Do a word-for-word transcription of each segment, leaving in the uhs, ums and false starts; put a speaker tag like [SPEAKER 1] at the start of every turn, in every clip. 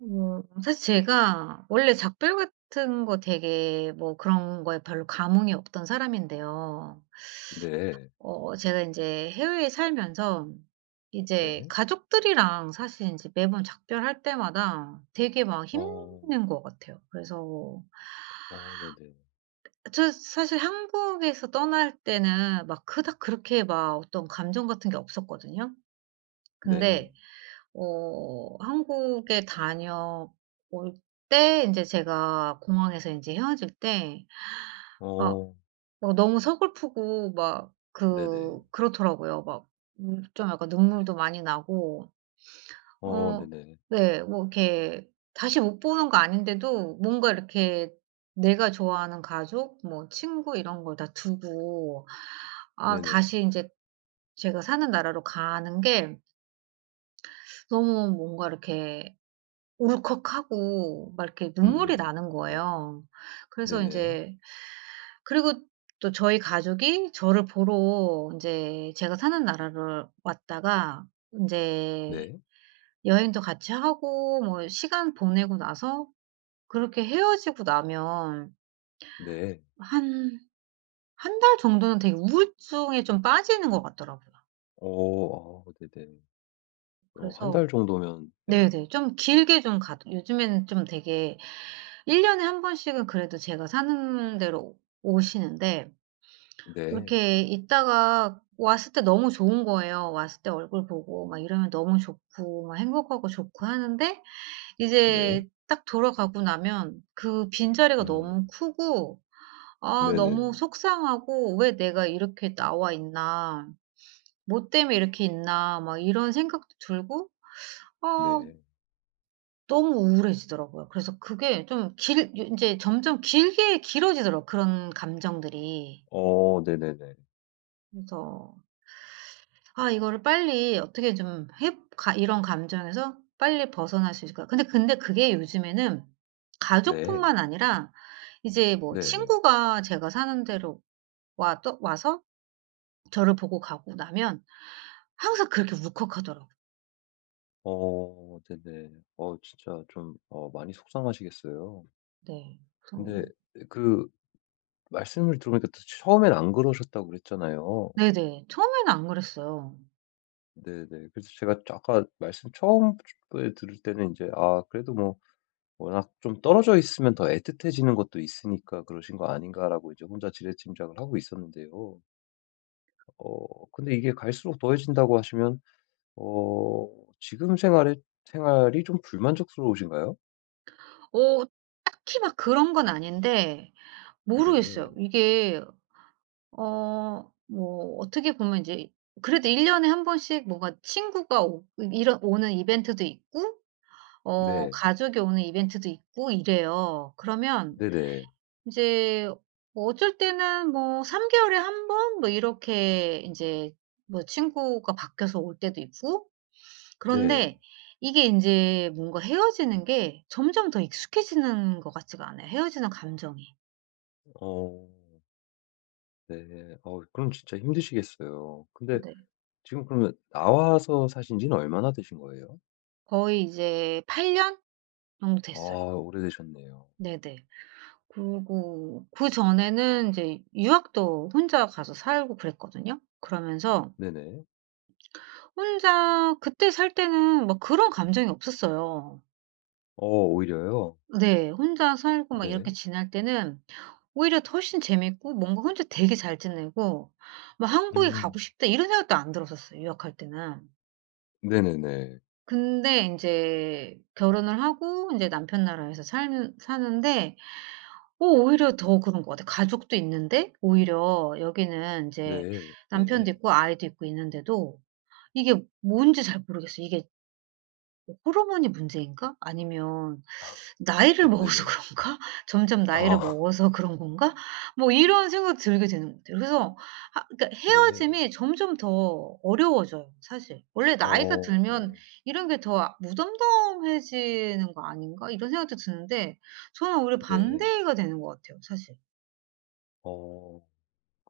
[SPEAKER 1] 어 사실 제가 원래 작별 같은 거 되게 뭐 그런 거에 별로 감흥이 없던 사람인데요.
[SPEAKER 2] 네.
[SPEAKER 1] 어 제가 이제 해외에 살면서 이제
[SPEAKER 2] 네.
[SPEAKER 1] 가족들이랑 사실 이제 매번 작별할 때마다 되게 막
[SPEAKER 2] 어.
[SPEAKER 1] 힘든 것 같아요. 그래서
[SPEAKER 2] 어 네네.
[SPEAKER 1] 저 사실 한국에서 떠날 때는 막 그닥 그렇게 막 어떤 감정 같은 게 없었거든요.
[SPEAKER 2] 네.
[SPEAKER 1] 근데 어 한국에 다녀올 때 이제 제가 공항에서 이제 헤어질 때 아
[SPEAKER 2] 어.
[SPEAKER 1] 어 너무 서글프고 막
[SPEAKER 2] 네네.
[SPEAKER 1] 그 그렇더라고요. 막 음 좀 약간 눈물도 많이 나고
[SPEAKER 2] 어
[SPEAKER 1] 어
[SPEAKER 2] 네네.
[SPEAKER 1] 네, 뭐 이렇게 다시 못 보는 거 아닌데도 뭔가 이렇게 내가 좋아하는 가족, 뭐 친구 이런 걸 다 두고 아
[SPEAKER 2] 네네.
[SPEAKER 1] 다시 이제 제가 사는 나라로 가는 게 너무 뭔가 이렇게 울컥하고 막 이렇게
[SPEAKER 2] 음
[SPEAKER 1] 눈물이
[SPEAKER 2] 음
[SPEAKER 1] 나는
[SPEAKER 2] 네.
[SPEAKER 1] 거예요. 그래서
[SPEAKER 2] 네네.
[SPEAKER 1] 인제, 그리고 또 저희 가족이 저를 보러 인제 제가 사는 나라를 왔다가 인제
[SPEAKER 2] 네.
[SPEAKER 1] 여행도 같이 하고 뭐 시간 보내고 나서 그렇게 헤어지고 나면
[SPEAKER 2] 네.
[SPEAKER 1] 한 한 달 정도는 되게 우울증에 좀 빠지는 것 같더라고요.
[SPEAKER 2] 어. 아 네네. 어 한
[SPEAKER 1] 그래서
[SPEAKER 2] 달 정도면 네.
[SPEAKER 1] 네네. 좀 길게 좀 가도 요즘에는 좀 되게 일 년 년에 한 번씩은 그래도 제가 사는 데로 오시는데,
[SPEAKER 2] 네.
[SPEAKER 1] 이렇게 있다가 왔을 때 너무 좋은 거예요. 왔을 때 얼굴 보고 막 이러면 너무 좋고 막 행복하고 좋고 하는데,
[SPEAKER 2] 네.
[SPEAKER 1] 이제 딱 돌아가고 나면 그 빈자리가 너무
[SPEAKER 2] 음.
[SPEAKER 1] 크고, 아 너무
[SPEAKER 2] 네네네.
[SPEAKER 1] 속상하고, '왜 내가 이렇게 나와 있나. 뭐 때문에 이렇게 있나.' 막 이런 생각도 들고 아
[SPEAKER 2] 네.
[SPEAKER 1] 너무 우울해지더라고요. 그래서 그게 좀 길 이제 점점 길게 길어지더라고요, 그런 감정들이.
[SPEAKER 2] 어 네네네.
[SPEAKER 1] 그래서 아 이거를 빨리 어떻게 좀 해 가 이런 감정에서 빨리 벗어날 수 있을까? 근데 근데 그게 요즘에는
[SPEAKER 2] 네.
[SPEAKER 1] 가족뿐만 아니라 이제 뭐
[SPEAKER 2] 네.
[SPEAKER 1] 친구가 제가 사는 데로 와, 또 와서 저를 보고 가고 나면 항상 그렇게 울컥하더라고요.
[SPEAKER 2] 어 네네. 어 진짜 좀 어 많이 속상하시겠어요.
[SPEAKER 1] 네.
[SPEAKER 2] 근데
[SPEAKER 1] 그래서
[SPEAKER 2] 그 말씀을 들어보니까 또 처음엔 안 그러셨다고 그랬잖아요.
[SPEAKER 1] 네네. 처음에는 안 그랬어요.
[SPEAKER 2] 네네. 그래서 제가 저 아까 말씀 처음에 들을 때는 이제 '아 그래도 뭐 워낙 좀 떨어져 있으면 더 애틋해지는 것도 있으니까 그러신 거 아닌가.'라고 이제 혼자 지레짐작을 하고 있었는데요. 어 근데 이게 갈수록 더해진다고 하시면 어 지금 생활에 생활이 좀 불만족스러우신가요?
[SPEAKER 1] 어 딱히 막 그런 건 아닌데
[SPEAKER 2] 네.
[SPEAKER 1] 모르겠어요. 이게 어 뭐 어떻게 보면 이제 그래도 일 년 년에 한 번씩 뭔가 친구가 오 이런 오는 이벤트도 있고, 어
[SPEAKER 2] 네.
[SPEAKER 1] 가족이 오는 이벤트도 있고 이래요. 그러면
[SPEAKER 2] 네네.
[SPEAKER 1] 이제 뭐 어쩔 때는 뭐 삼 개월 개월에 한 번 뭐 이렇게 이제 뭐 친구가 바뀌어서 올 때도 있고.
[SPEAKER 2] 네.
[SPEAKER 1] 그런데 이게 이제 뭔가 헤어지는 게 점점 더 익숙해지는 것 같지가 않아요, 헤어지는 감정이.
[SPEAKER 2] 어. 네. 어 그럼 진짜 힘드시겠어요. 근데
[SPEAKER 1] 네.
[SPEAKER 2] 지금 그러면 나와서 사신 지는 얼마나 되신 거예요?
[SPEAKER 1] 거의 이제 팔 년 정도
[SPEAKER 2] 아
[SPEAKER 1] 됐어요.
[SPEAKER 2] 오래되셨네요.
[SPEAKER 1] 네네. 그리고 그전에는 이제 유학도 혼자 가서 살고 그랬거든요. 그러면서
[SPEAKER 2] 네네.
[SPEAKER 1] 혼자 그때 살 때는 막 그런 감정이 없었어요.
[SPEAKER 2] 어 오히려요?
[SPEAKER 1] 네. 혼자 살고 막
[SPEAKER 2] 네.
[SPEAKER 1] 이렇게 지낼 때는 오히려 더 훨씬 재밌고, 뭔가 혼자 되게 잘 지내고, 막 '한국에 가고
[SPEAKER 2] 음.
[SPEAKER 1] 싶다.' 이런 생각도 안 들었었어요, 유학할 때는.
[SPEAKER 2] 네네네.
[SPEAKER 1] 근데 인제 결혼을 하고 인제 남편 나라에서 살 사는데 어 오히려 더 그런 것 같아요. 가족도 있는데, 오히려 여기는 인제
[SPEAKER 2] 네.
[SPEAKER 1] 남편도
[SPEAKER 2] 네.
[SPEAKER 1] 있고 아이도 있고 있는데도 이게 뭔지 잘 모르겠어요. 이게 뭐 호르몬이 문제인가? 아니면 나이를
[SPEAKER 2] 아
[SPEAKER 1] 먹어서
[SPEAKER 2] 네네.
[SPEAKER 1] 그런가? 점점 나이를
[SPEAKER 2] 아
[SPEAKER 1] 먹어서 그런 건가? 뭐 이런 생각이 들게 되는 것 같아요. 그래서 아 그러니까
[SPEAKER 2] 네.
[SPEAKER 1] 헤어짐이 점점 더 어려워져요 사실. '원래
[SPEAKER 2] 어
[SPEAKER 1] 나이가 들면
[SPEAKER 2] 어
[SPEAKER 1] 이런 게 더 아 무덤덤해지는 거 아닌가?' 이런 생각도 드는데, 저는 오히려
[SPEAKER 2] 네.
[SPEAKER 1] 반대가 되는 것 같아요 사실.
[SPEAKER 2] 어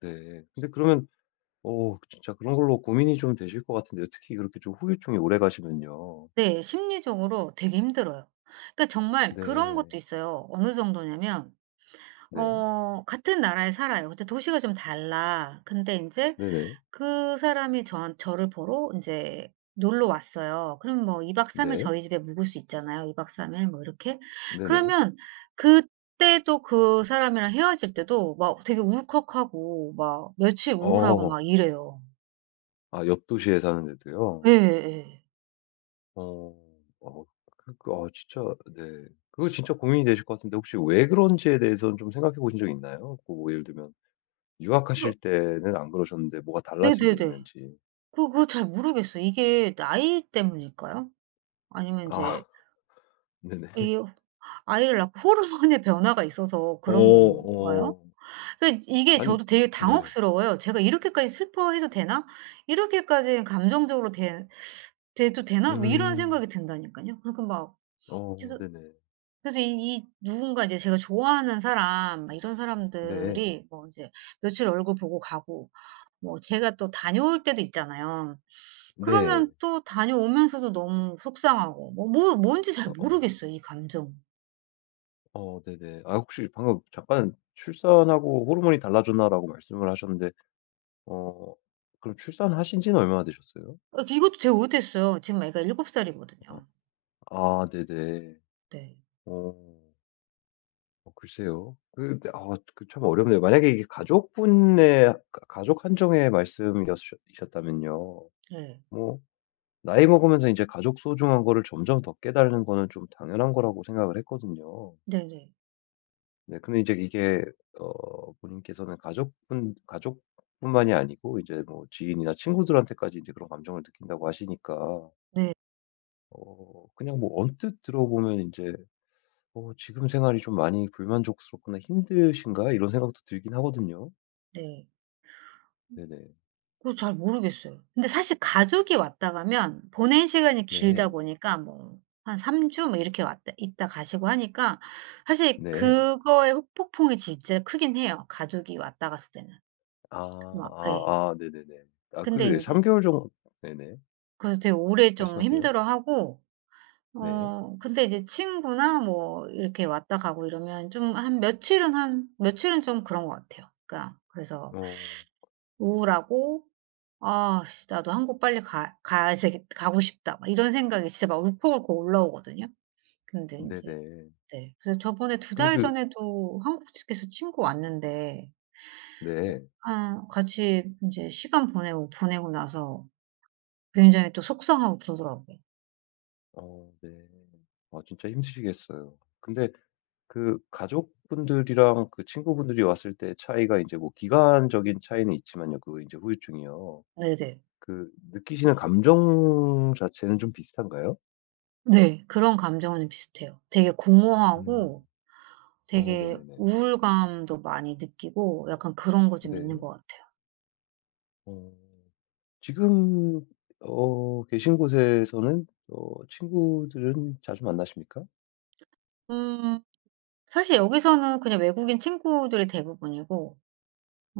[SPEAKER 2] 네. 근데 그러면 어 진짜 그런 걸로 고민이 좀 되실 것 같은데요. 특히 그렇게 좀 후유증이 오래 가시면요.
[SPEAKER 1] 네. 심리적으로 되게 힘들어요. 그러니까 정말 그런
[SPEAKER 2] 네.
[SPEAKER 1] 것도 있어요. 어느 정도냐면
[SPEAKER 2] 네.
[SPEAKER 1] 어 같은 나라에 살아요. 근데 도시가 좀 달라. 근데 이제
[SPEAKER 2] 네네.
[SPEAKER 1] 그 사람이 저한 저를 보러 이제 놀러 왔어요. 그럼 뭐 이 박 삼 일
[SPEAKER 2] 네.
[SPEAKER 1] 저희 집에 묵을 수 있잖아요. 이 박 삼 일 뭐 이렇게.
[SPEAKER 2] 네네.
[SPEAKER 1] 그러면 그때도 그 사람이랑 헤어질 때도 막 되게 울컥하고 막 며칠 우울하고
[SPEAKER 2] 어.
[SPEAKER 1] 막 이래요.
[SPEAKER 2] 아 옆 도시에 사는데도요?
[SPEAKER 1] 예예.
[SPEAKER 2] 어. 어 그러 진짜 네. 그거 진짜 고민이 되실 것 같은데 혹시 왜 그런지에 대해서는 좀 생각해 보신 적 있나요? 그뭐 예를 들면
[SPEAKER 1] 그
[SPEAKER 2] 유학하실 때는 안 그러셨는데 뭐가 달라진 게
[SPEAKER 1] 네네네.
[SPEAKER 2] 있는지.
[SPEAKER 1] 그 그거 잘 모르겠어요. 이게 나이 때문일까요? 아니면
[SPEAKER 2] 아
[SPEAKER 1] 인제
[SPEAKER 2] 네네.
[SPEAKER 1] 이 아이를 낳고 호르몬의 변화가 있어서
[SPEAKER 2] 어
[SPEAKER 1] 그런 건가요?
[SPEAKER 2] 어.
[SPEAKER 1] 그러니까 이게
[SPEAKER 2] 아니
[SPEAKER 1] 저도 되게
[SPEAKER 2] 네.
[SPEAKER 1] 당혹스러워요. '제가 이렇게까지 슬퍼해도 되나? 이렇게까지 감정적으로 대 돼도 되나?' 뭐 이런
[SPEAKER 2] 음.
[SPEAKER 1] 생각이 든다니깐요. 그러니까 막,
[SPEAKER 2] 어
[SPEAKER 1] 그래서,
[SPEAKER 2] 네네.
[SPEAKER 1] 그래서 이 이 누군가 이제 제가 좋아하는 사람 막 이런
[SPEAKER 2] 네.
[SPEAKER 1] 사람들이 뭐 인제 며칠 얼굴 보고 가고, 뭐 제가 또 다녀올 때도 있잖아요.
[SPEAKER 2] 네.
[SPEAKER 1] 그러면 또 다녀오면서도 너무 속상하고 뭐 뭐 뭔지 잘
[SPEAKER 2] 어 어.
[SPEAKER 1] 모르겠어요 이 감정.
[SPEAKER 2] 어 네네. 아 혹시 방금 잠깐 "출산하고 호르몬이 달라졌나?"라고 말씀을 하셨는데 어 그럼 출산하신 지는 얼마나 되셨어요?
[SPEAKER 1] 아 이것도 되게 오래됐어요. 지금 애가 일곱
[SPEAKER 2] 어,
[SPEAKER 1] 살이거든요.
[SPEAKER 2] 아 네네.
[SPEAKER 1] 네.
[SPEAKER 2] 어. 어 글쎄요. 그 아 그 참 어렵네요. 만약에 이게 가족분의 가 가족 한정의 말씀이셨다면요,
[SPEAKER 1] 네.
[SPEAKER 2] 뭐 나이 먹으면서 이제 가족 소중한 거를 점점 더 깨달는 거는 좀 당연한 거라고 생각을 했거든요.
[SPEAKER 1] 네네.
[SPEAKER 2] 네 근데 이제 이게 어 본인께서는 가족분 가족뿐만이 아니고 이제 뭐 지인이나 친구들한테까지 이제 그런 감정을 느낀다고 하시니까
[SPEAKER 1] 네. 네.
[SPEAKER 2] 어 그냥 뭐 언뜻 들어보면 이제 어 '지금 생활이 좀 많이 불만족스럽거나 힘드신가?' 이런 생각도 들긴 하거든요.
[SPEAKER 1] 네.
[SPEAKER 2] 네네.
[SPEAKER 1] 그거 잘 모르겠어요. 근데 사실 가족이 왔다 가면 보낸 시간이 길다
[SPEAKER 2] 네.
[SPEAKER 1] 보니까 뭐 한 3 주 뭐 이렇게 왔다 있다 가시고 하니까 사실
[SPEAKER 2] 네.
[SPEAKER 1] 그거의 후폭풍이 진짜 크긴 해요, 가족이 왔다 갔을 때는.
[SPEAKER 2] 아
[SPEAKER 1] 막 예.
[SPEAKER 2] 아아 네네네. 아
[SPEAKER 1] 근데
[SPEAKER 2] 그 삼
[SPEAKER 1] 인제
[SPEAKER 2] 개월 정도. 네네.
[SPEAKER 1] 그래서 되게 오래 좀
[SPEAKER 2] 말씀하세요.
[SPEAKER 1] 힘들어하고
[SPEAKER 2] 네.
[SPEAKER 1] 어 근데 이제 친구나 뭐 이렇게 왔다 가고 이러면 좀 한 며칠은 한 며칠은 좀 그런 것 같아요. 그러니까 그래서
[SPEAKER 2] 어
[SPEAKER 1] 우울하고, '아 씨 나도 한국 빨리 가 가야 되겠 가고 싶다.' 막 이런 생각이 진짜 막 울컥울컥 올라오거든요. 근데 이제
[SPEAKER 2] 네네.
[SPEAKER 1] 네. 그래서 저번에 두
[SPEAKER 2] 근데
[SPEAKER 1] 달
[SPEAKER 2] 그
[SPEAKER 1] 전에도 한국 측에서 친구 왔는데 어
[SPEAKER 2] 네.
[SPEAKER 1] 아 같이 이제 시간 보내고 보내고 나서 굉장히 또 속상하고 그러더라고요.
[SPEAKER 2] 어 네. 아 진짜 힘드시겠어요. 근데 그 가족분들이랑 그 친구분들이 왔을 때 차이가 이제 뭐 기간적인 차이는 있지만요. 그 이제 후유증이요.
[SPEAKER 1] 네네. 네.
[SPEAKER 2] 그 느끼시는 감정 자체는 좀 비슷한가요?
[SPEAKER 1] 네, 그런 감정은 비슷해요. 되게
[SPEAKER 2] 음.
[SPEAKER 1] 공허하고
[SPEAKER 2] 어
[SPEAKER 1] 되게
[SPEAKER 2] 네네네.
[SPEAKER 1] 우울감도 많이 느끼고 약간 그런 거 좀 있는
[SPEAKER 2] 네.
[SPEAKER 1] 것 같아요.
[SPEAKER 2] 어 지금 어 계신 곳에서는 어 친구들은 자주 만나십니까?
[SPEAKER 1] 음, 사실 여기서는 그냥 외국인 친구들이 대부분이고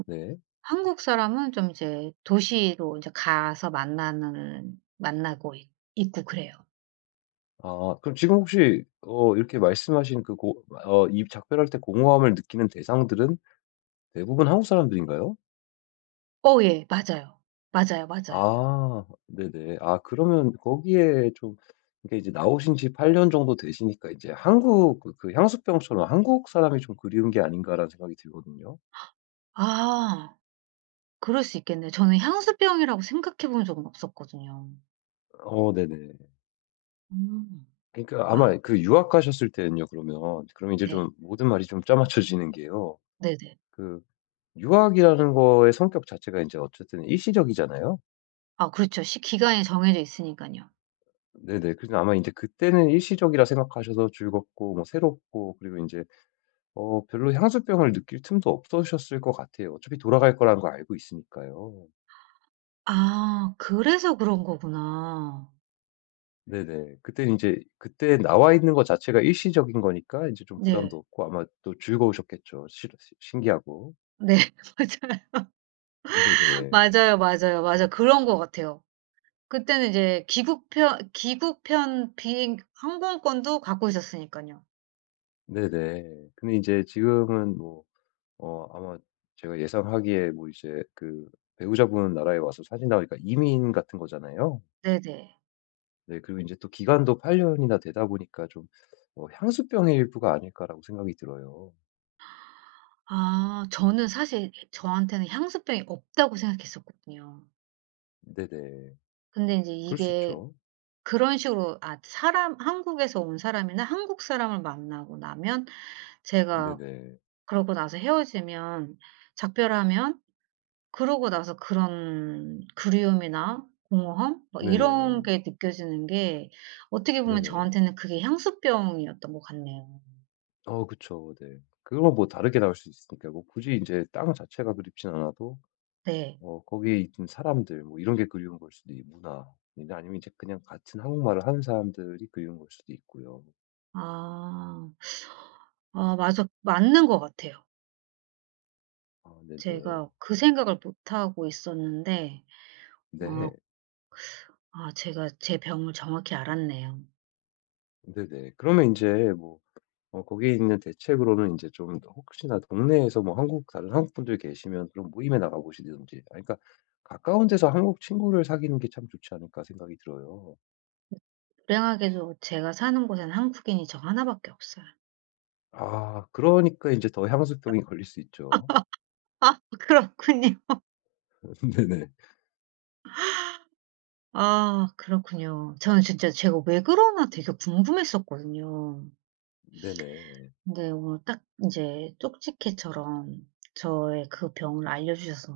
[SPEAKER 2] 네.
[SPEAKER 1] 한국 사람은 좀 이제 도시로 이제 가서 만나는 만나고 있 있고 그래요.
[SPEAKER 2] 아 그럼 지금 혹시 어 이렇게 말씀하신 그 고 어 이 작별할 때 공허함을 느끼는 대상들은 대부분 한국 사람들인가요?
[SPEAKER 1] 어 예. 맞아요. 맞아요, 맞아요.
[SPEAKER 2] 아 네네. 아 그러면 거기에 좀, 이게 이제 나오신 지 팔 년 정도 되시니까 이제 한국 그 그 향수병처럼 '한국 사람이 좀 그리운 게 아닌가.'라는 생각이 들거든요.
[SPEAKER 1] 아 그럴 수 있겠네요. 저는 향수병이라고 생각해 본 적은 없었거든요.
[SPEAKER 2] 어 네네.
[SPEAKER 1] 음.
[SPEAKER 2] 그러니까
[SPEAKER 1] 아
[SPEAKER 2] 아마 그 유학 가셨을 때는요 그러면 그러면 이제
[SPEAKER 1] 네.
[SPEAKER 2] 좀 모든 말이 좀 짜맞춰지는 게요.
[SPEAKER 1] 네네.
[SPEAKER 2] 그 유학이라는 거의 성격 자체가 이제 어쨌든 일시적이잖아요.
[SPEAKER 1] 아 그렇죠. 시 기간이 정해져 있으니깐요.
[SPEAKER 2] 네네. 그래서 아마 이제 그때는 일시적이라 생각하셔서 즐겁고 뭐 새롭고 그리고 이제 어 별로 향수병을 느낄 틈도 없으셨을 것 같아요. 어차피 돌아갈 거라는 걸 알고 있으니까요.
[SPEAKER 1] 아 그래서 그런 거구나.
[SPEAKER 2] 네네. 그때는 제 그때 나와 있는 거 자체가 일시적인 거니까 이제 좀 부담도
[SPEAKER 1] 네.
[SPEAKER 2] 없고 아마 또 즐거우셨겠죠. 실 신기하고.
[SPEAKER 1] 네.
[SPEAKER 2] 네네.
[SPEAKER 1] 맞아요. 맞아요. 맞아요. 맞아. 그런 것 같아요. 그때는 이제 기국편 기국편 비행 항공권도 갖고 있었으니까요.
[SPEAKER 2] 네네. 근데 이제 지금은 뭐 어 아마 제가 예상하기에 뭐 이제 그 배우자분 나라에 와서 사신 나오니까 이민 같은 거잖아요.
[SPEAKER 1] 네네.
[SPEAKER 2] 네 그리고 이제 또 기간도 팔 년이나 되다 보니까 좀 어 '향수병의 일부가 아닐까.'라고 생각이 들어요.
[SPEAKER 1] 아 저는 사실 저한테는 향수병이 없다고 생각했었거든요.
[SPEAKER 2] 네네.
[SPEAKER 1] 근데 이제
[SPEAKER 2] 그럴 수
[SPEAKER 1] 이게
[SPEAKER 2] 있죠.
[SPEAKER 1] 그런 식으로 아 사람 한국에서 온 사람이나 한국 사람을 만나고 나면 제가
[SPEAKER 2] 네네.
[SPEAKER 1] 그러고 나서 헤어지면, 작별하면, 그러고 나서 그런 그리움이나 공허함 뭐 이런
[SPEAKER 2] 네네.
[SPEAKER 1] 게 느껴지는 게 어떻게 보면
[SPEAKER 2] 네네.
[SPEAKER 1] 저한테는 그게 향수병이었던 것 같네요.
[SPEAKER 2] 어 그쵸. 네. 그건 뭐 다르게 나올 수 있으니까 뭐 굳이 이제 땅 자체가 그립진 않아도
[SPEAKER 1] 네.
[SPEAKER 2] 어 거기에 있던 사람들 뭐 이런 게 그리운 걸 수도 있고 문화 근데 아니면 이제 그냥 같은 한국말을 하는 사람들이 그리운 걸 수도 있고요.
[SPEAKER 1] 아. 아 맞아. 맞는 것 같아요.
[SPEAKER 2] 아 네네.
[SPEAKER 1] 제가 그 생각을 못하고 있었는데 어
[SPEAKER 2] 네.
[SPEAKER 1] 아 제가 제 병을 정확히 알았네요.
[SPEAKER 2] 네네. 그러면 이제 뭐 어 거기에 있는 대책으로는 이제 좀 혹시나 동네에서 뭐 한국 다른 한국 분들 계시면 그런 모임에 나가 보시든지 아 그러니까 '가까운 데서 한국 친구를 사귀는 게 참 좋지 않을까.' 생각이 들어요.
[SPEAKER 1] 불행하게도 제가 사는 곳에는 한국인이 저나 밖에 없어요.
[SPEAKER 2] 아 그러니까 이제 더 향수병이 걸릴 수 있죠.
[SPEAKER 1] 아 그렇군요.
[SPEAKER 2] 네네.
[SPEAKER 1] 아 그렇군요. 저는 진짜 제가 왜 그러나 되게 궁금했었거든요.
[SPEAKER 2] 네네.
[SPEAKER 1] 네. 오늘 딱 이제 쪽지게처럼 저의 그 병을 알려주셔서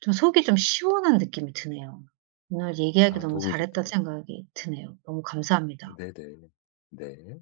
[SPEAKER 1] 좀 속이 좀 시원한 느낌이 드네요. 오늘 얘기하기
[SPEAKER 2] 아
[SPEAKER 1] 너무
[SPEAKER 2] 도움이
[SPEAKER 1] 잘했다는
[SPEAKER 2] 됐다니
[SPEAKER 1] 생각이 드네요. 너무 감사합니다.
[SPEAKER 2] 네네. 네.